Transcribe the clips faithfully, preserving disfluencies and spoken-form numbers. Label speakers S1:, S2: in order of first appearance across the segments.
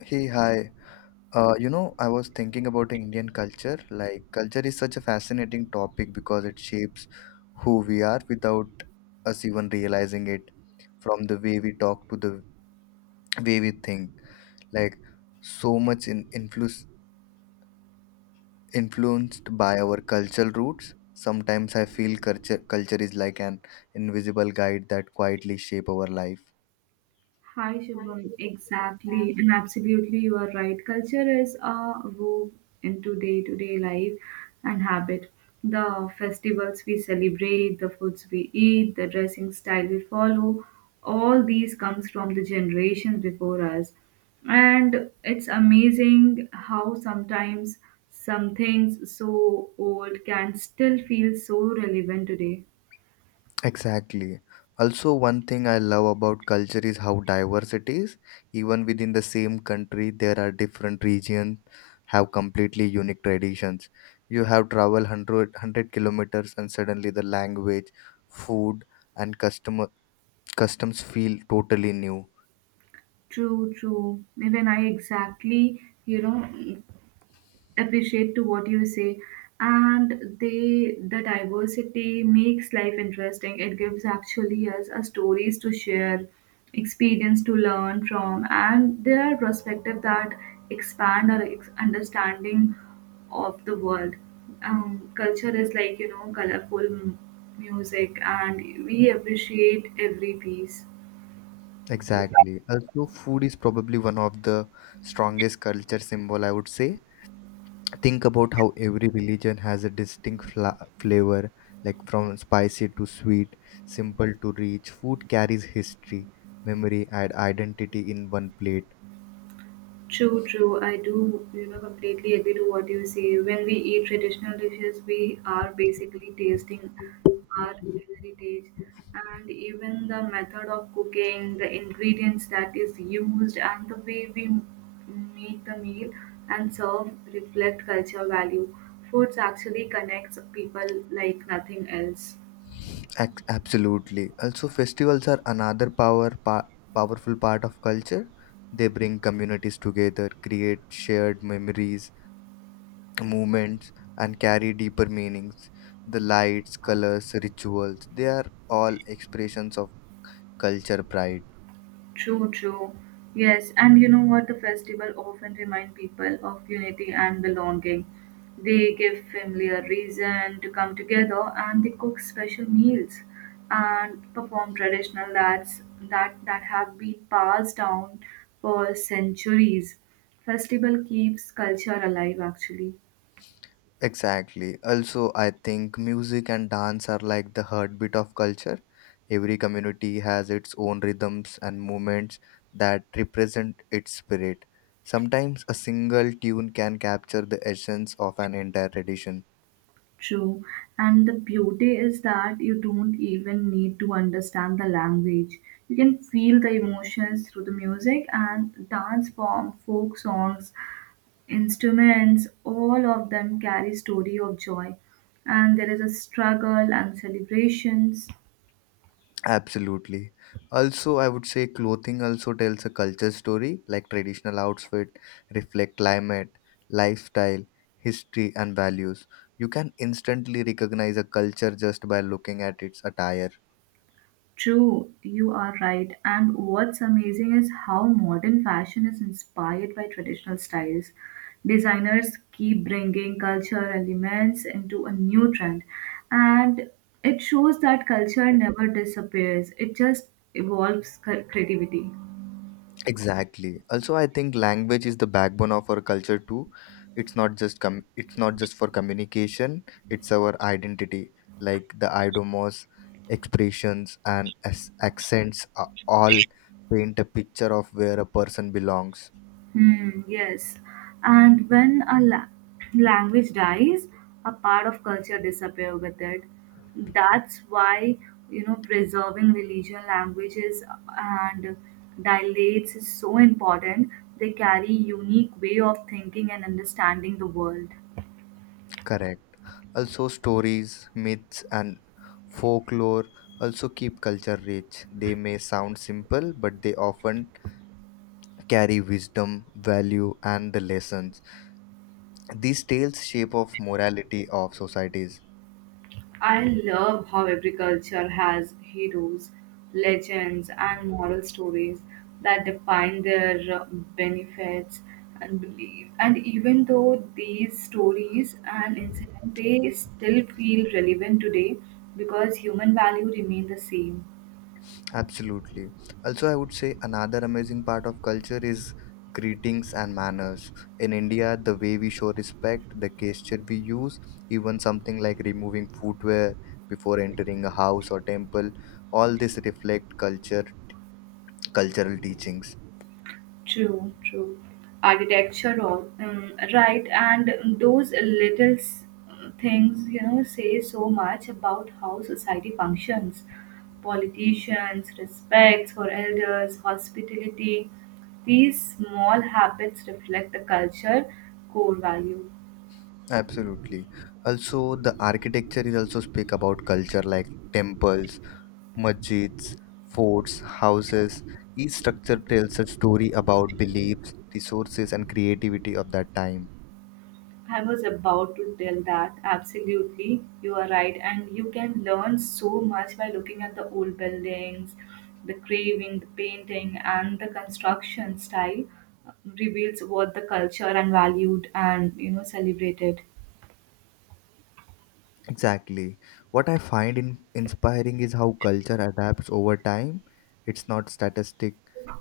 S1: Hey, hi. Uh, you know, I was thinking about Indian culture. Like, culture is such a fascinating topic because it shapes who we are without us even realizing it, from the way we talk to the way we think. Like, so much in influence influenced by our cultural roots. Sometimes I feel culture culture is like an invisible guide that quietly shape our life.
S2: Hi, Shubham. Exactly, and absolutely, you are right. Culture is a wove into day to day life and habit. The festivals we celebrate, the foods we eat, the dressing style we follow, all these comes from the generations before us. And it's amazing how sometimes some things so old can still feel so relevant today.
S1: Exactly. Also, one thing I love about culture is how diverse it is. Even within the same country, there are different regions have completely unique traditions. You have traveled one hundred, kilometers and suddenly the language, food, and customer customs feel totally new.
S2: True, true. Even I exactly, you know, appreciate to what you say, and they the diversity makes life interesting. It gives actually us a stories to share, experience to learn from, and there are perspectives that expand our ex- understanding of the world. Um, culture is like, you know colorful m- music, and we appreciate every piece.
S1: Exactly. Also, food is probably one of the strongest culture symbol, I would say. Think about how every religion has a distinct fla- flavor, like from spicy to sweet, simple to rich. Food carries history, memory and identity in one plate.
S2: True, true. I do, you know, completely agree to what you say. When we eat traditional dishes, we are basically tasting our heritage. And even the method of cooking, the ingredients that is used, and the way we m- make the meal and serve reflect culture value. Foods actually connects people like nothing else.
S1: Ac- absolutely. Also, festivals are another power pa- powerful part of culture. They bring communities together, create shared memories, movements, and carry deeper meanings. The lights, colors, rituals, they are all expressions of culture pride.
S2: True, true. Yes, and you know what? The festival often remind people of unity and belonging. They give family a reason to come together, and they cook special meals and perform traditional dance that, that have been passed down for centuries. Festival keeps culture alive actually.
S1: Exactly. Also, I think music and dance are like the heartbeat of culture. Every community has its own rhythms and movements that represent its spirit. Sometimes a single tune can capture the essence of an entire tradition.
S2: True. And the beauty is that you don't even need to understand the language. You can feel the emotions through the music and dance form, folk songs, instruments, all of them carry story of joy. And there is a struggle and celebrations.
S1: Absolutely. Also, I would say clothing also tells a culture story, like traditional outfit reflect climate, lifestyle, history and values. You can instantly recognize a culture just by looking at its attire.
S2: True, you are right. And what's amazing is how modern fashion is inspired by traditional styles. Designers keep bringing cultural elements into a new trend, and it shows that culture never disappears, it just evolves cre- creativity.
S1: Exactly. Also, I think language is the backbone of our culture too. It's not just com- it's not just for communication, it's our identity. Like the idomos, expressions and as- accents are all paint a picture of where a person belongs.
S2: Hmm, yes. And when a la- language dies, a part of culture disappear with it. That's why, you know, preserving religion languages and dialects is so important. They carry unique way of thinking and understanding the world.
S1: Correct. Also, stories, myths and folklore also keep culture rich. They may sound simple, but they often carry wisdom, value and the lessons. These tales shape of morality of societies.
S2: I love how every culture has heroes, legends, and moral stories that define their uh, benefits and belief. And even though these stories and incidents, they still feel relevant today because human value remain the same.
S1: Absolutely. Also, I would say another amazing part of culture is greetings and manners. In India, the way we show respect, the gesture we use, even something like removing footwear before entering a house or temple, all this reflect culture cultural teachings.
S2: True, true. Architectural, um, right? And those little s- things, you know, say so much about how society functions. Politicians, respect for elders, hospitality. These small habits reflect the culture core value.
S1: Absolutely. Also, the architecture is also speak about culture, like temples, Masjids, forts, houses. Each structure tells a story about beliefs, resources, and creativity of that time.
S2: I was about to tell that. Absolutely, you are right. And you can learn so much by looking at the old buildings, the carving, the painting, and the construction style uh, reveals what the culture and valued and you know celebrated.
S1: Exactly. What I find in inspiring is how culture adapts over time. It's not statistic.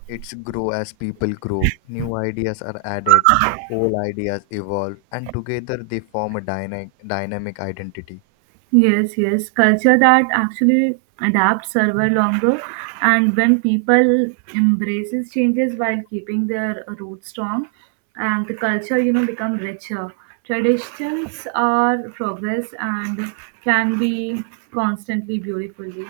S1: It's grow as people grow. New ideas are added, old ideas evolve, and together they form a dyna- dynamic identity.
S2: Yes, yes. Culture that actually adapts server longer, and when people embraces changes while keeping their roots strong, and the culture, you know, become richer. Traditions are progress and can be constantly beautifully.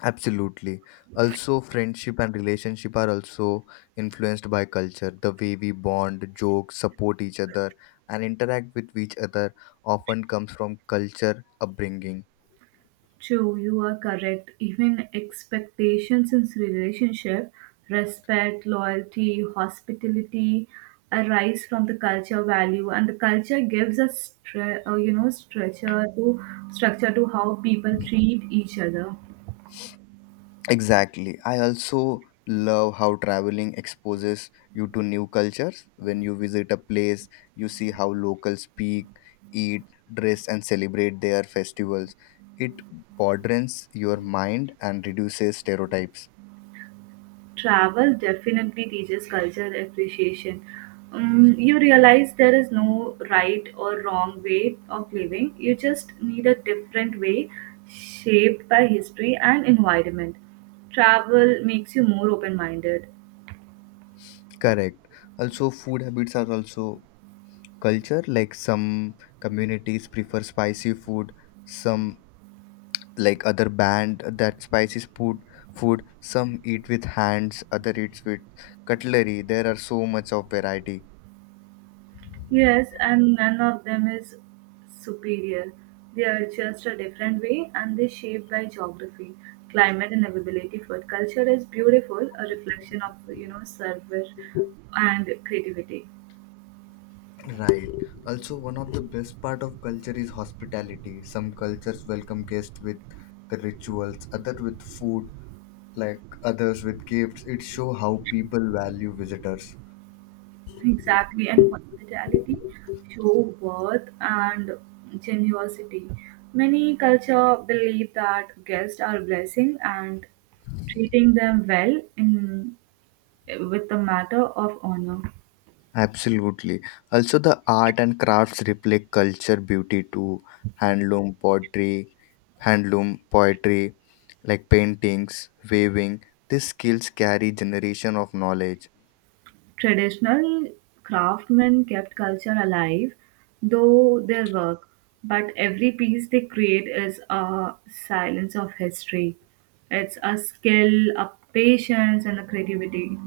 S1: Absolutely. Also, friendship and relationship are also influenced by culture. The way we bond, joke, support each other, and interact with each other often comes from culture upbringing.
S2: True, you are correct. Even expectations in relationship, respect, loyalty, hospitality arise from the culture value, and the culture gives a stre- uh, you know structure to structure to how people treat each other.
S1: Exactly. I also love how traveling exposes you to new cultures. When you visit a place, you see how locals speak, eat, dress, and celebrate their festivals. It broadens your mind and reduces stereotypes.
S2: Travel definitely teaches culture appreciation. Um, you realize there is no right or wrong way of living. You just need a different way shaped by history and environment. Travel makes you more open minded.
S1: Correct. Also, food habits are also culture. Like some communities prefer spicy food, some like other band that spicy food food. Some eat with hands, other eats with cutlery. There are so much of variety.
S2: Yes, and none of them is superior. They are just a different way, and they shaped by geography, climate and availability food. Culture is beautiful, a reflection of you know service and creativity.
S1: Right. Also, one of the best part of culture is hospitality. Some cultures welcome guests with the rituals, other with food, like others with gifts. It show how people value visitors.
S2: Exactly, and hospitality show worth and generosity. Many culture believe that guests are blessing and treating them well in with the matter of honor.
S1: Absolutely. Also, the art and crafts reflect culture beauty too. Handloom pottery, handloom poetry, like paintings, weaving. These skills carry generation of knowledge.
S2: Traditional craftsmen kept culture alive, though their work, but every piece they create is a silence of history. It's a skill, a patience, and a creativity.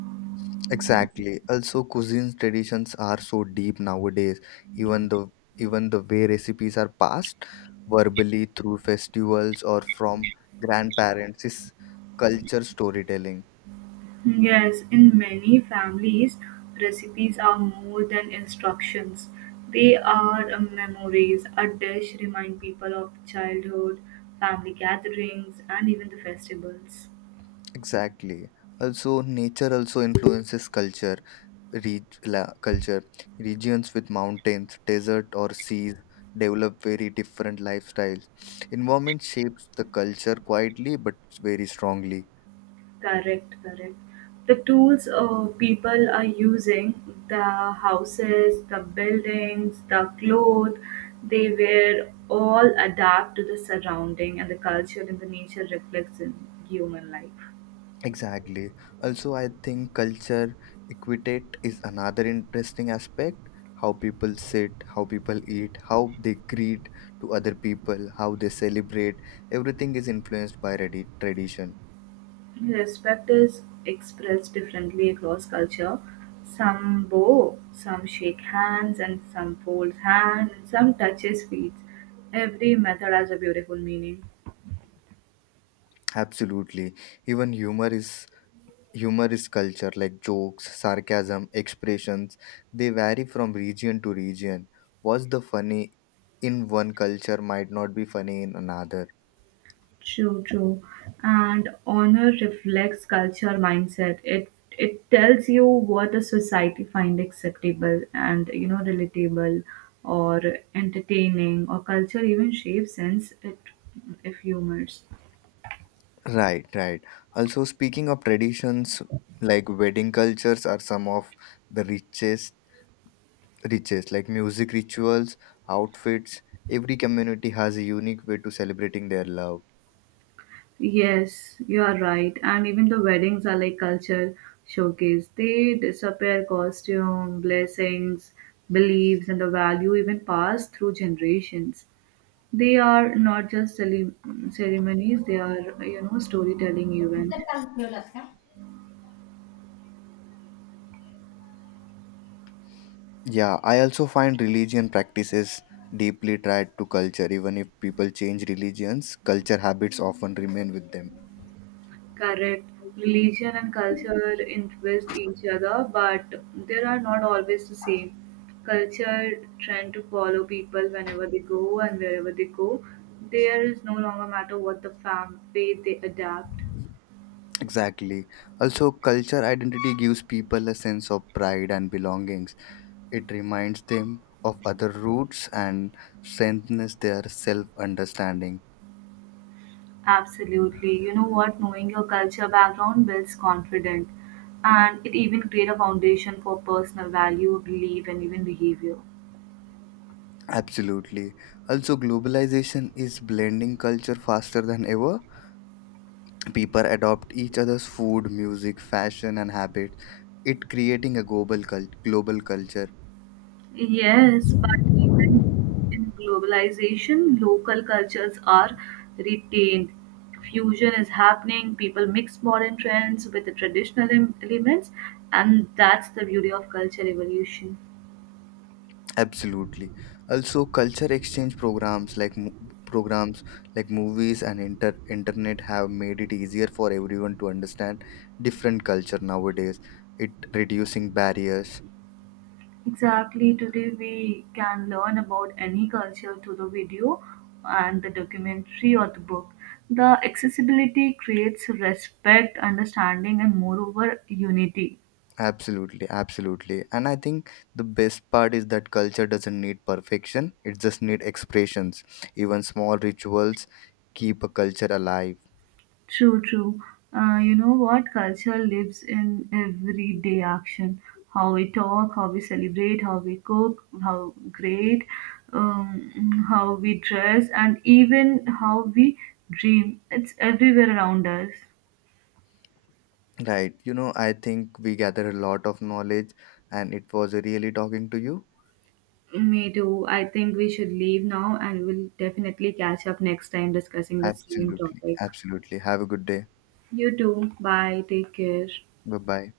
S1: Exactly. Also, cuisine traditions are so deep nowadays. Even the even the way recipes are passed verbally through festivals or from grandparents is culture storytelling.
S2: Yes, in many families, recipes are more than instructions. They are uh, memories. A dish remind people of childhood, family gatherings, and even the festivals.
S1: Exactly. Also, nature also influences culture reg- la- culture. Regions with mountains, desert, or seas develop very different lifestyles. Environment shapes the culture quietly but very strongly.
S2: Correct, correct. The tools uh, people are using, the houses, the buildings, the clothes they wear, all adapt to the surrounding, and the culture and the nature reflects in human life.
S1: Exactly. Also, I think culture equitate is another interesting aspect. How people sit, how people eat, how they greet to other people, how they celebrate. Everything is influenced by radi- tradition.
S2: Respect is expressed differently across culture. Some bow, some shake hands, and some fold hands, and some touches feet. Every method has a beautiful meaning.
S1: Absolutely. Even humor is Humor is culture, like jokes, sarcasm, expressions. They vary from region to region. What's the funny in one culture might not be funny in another.
S2: True, true. And honor reflects culture mindset. It it tells you what the society find acceptable and you know relatable or entertaining, or culture even shapes sense it if humors.
S1: Right, right. Also, speaking of traditions, like wedding cultures are some of the richest, richest, like music, rituals, outfits. Every community has a unique way to celebrating their love.
S2: Yes, you are right. And even the weddings are like culture showcase. They disappear costume, blessings, beliefs, and the value even passed through generations. They are not just cele- ceremonies, they are, you know, storytelling event.
S1: Yeah, I also find religion practices deeply tied to culture. Even if people change religions, culture habits often remain with them.
S2: Correct. Religion and culture influence each other, but they are not always the same. Culture tend to follow people whenever they go and wherever they go. There is no longer matter what the fam faith they adapt.
S1: Exactly. Also, culture identity gives people a sense of pride and belongings. It reminds them of other roots and strengthens their self understanding.
S2: Absolutely. You know what? Knowing your culture background builds confidence, and it even create a foundation for personal value, belief and even behavior.
S1: Absolutely. Also, globalization is blending culture faster than ever. People adopt each other's food, music, fashion, and habits. It creating a global cul- global culture.
S2: Yes, but even in globalization, local cultures are retained. Fusion is happening, people mix modern trends with the traditional em- elements, and that's the beauty of culture evolution.
S1: Absolutely. Also, culture exchange programs like mo- programs like movies and inter- internet have made it easier for everyone to understand different culture nowadays. It reducing barriers.
S2: Exactly, today we can learn about any culture through the video and the documentary or the book. The accessibility creates respect, understanding, and moreover, unity.
S1: Absolutely, absolutely. And I think the best part is that culture doesn't need perfection. It just need expressions. Even small rituals keep a culture alive.
S2: True, true. Uh, you know what? Culture lives in everyday action. How we talk, how we celebrate, how we cook, how great, um, how we dress, and even how we dream. It's everywhere around us.
S1: Right. You know, I think we gather a lot of knowledge, and it was really talking to you.
S2: Me too. I think we should leave now, and we'll definitely catch up next time discussing the same
S1: Absolutely.
S2: topic.
S1: Absolutely. Have a good day.
S2: You too. Bye. Take care.
S1: Bye bye.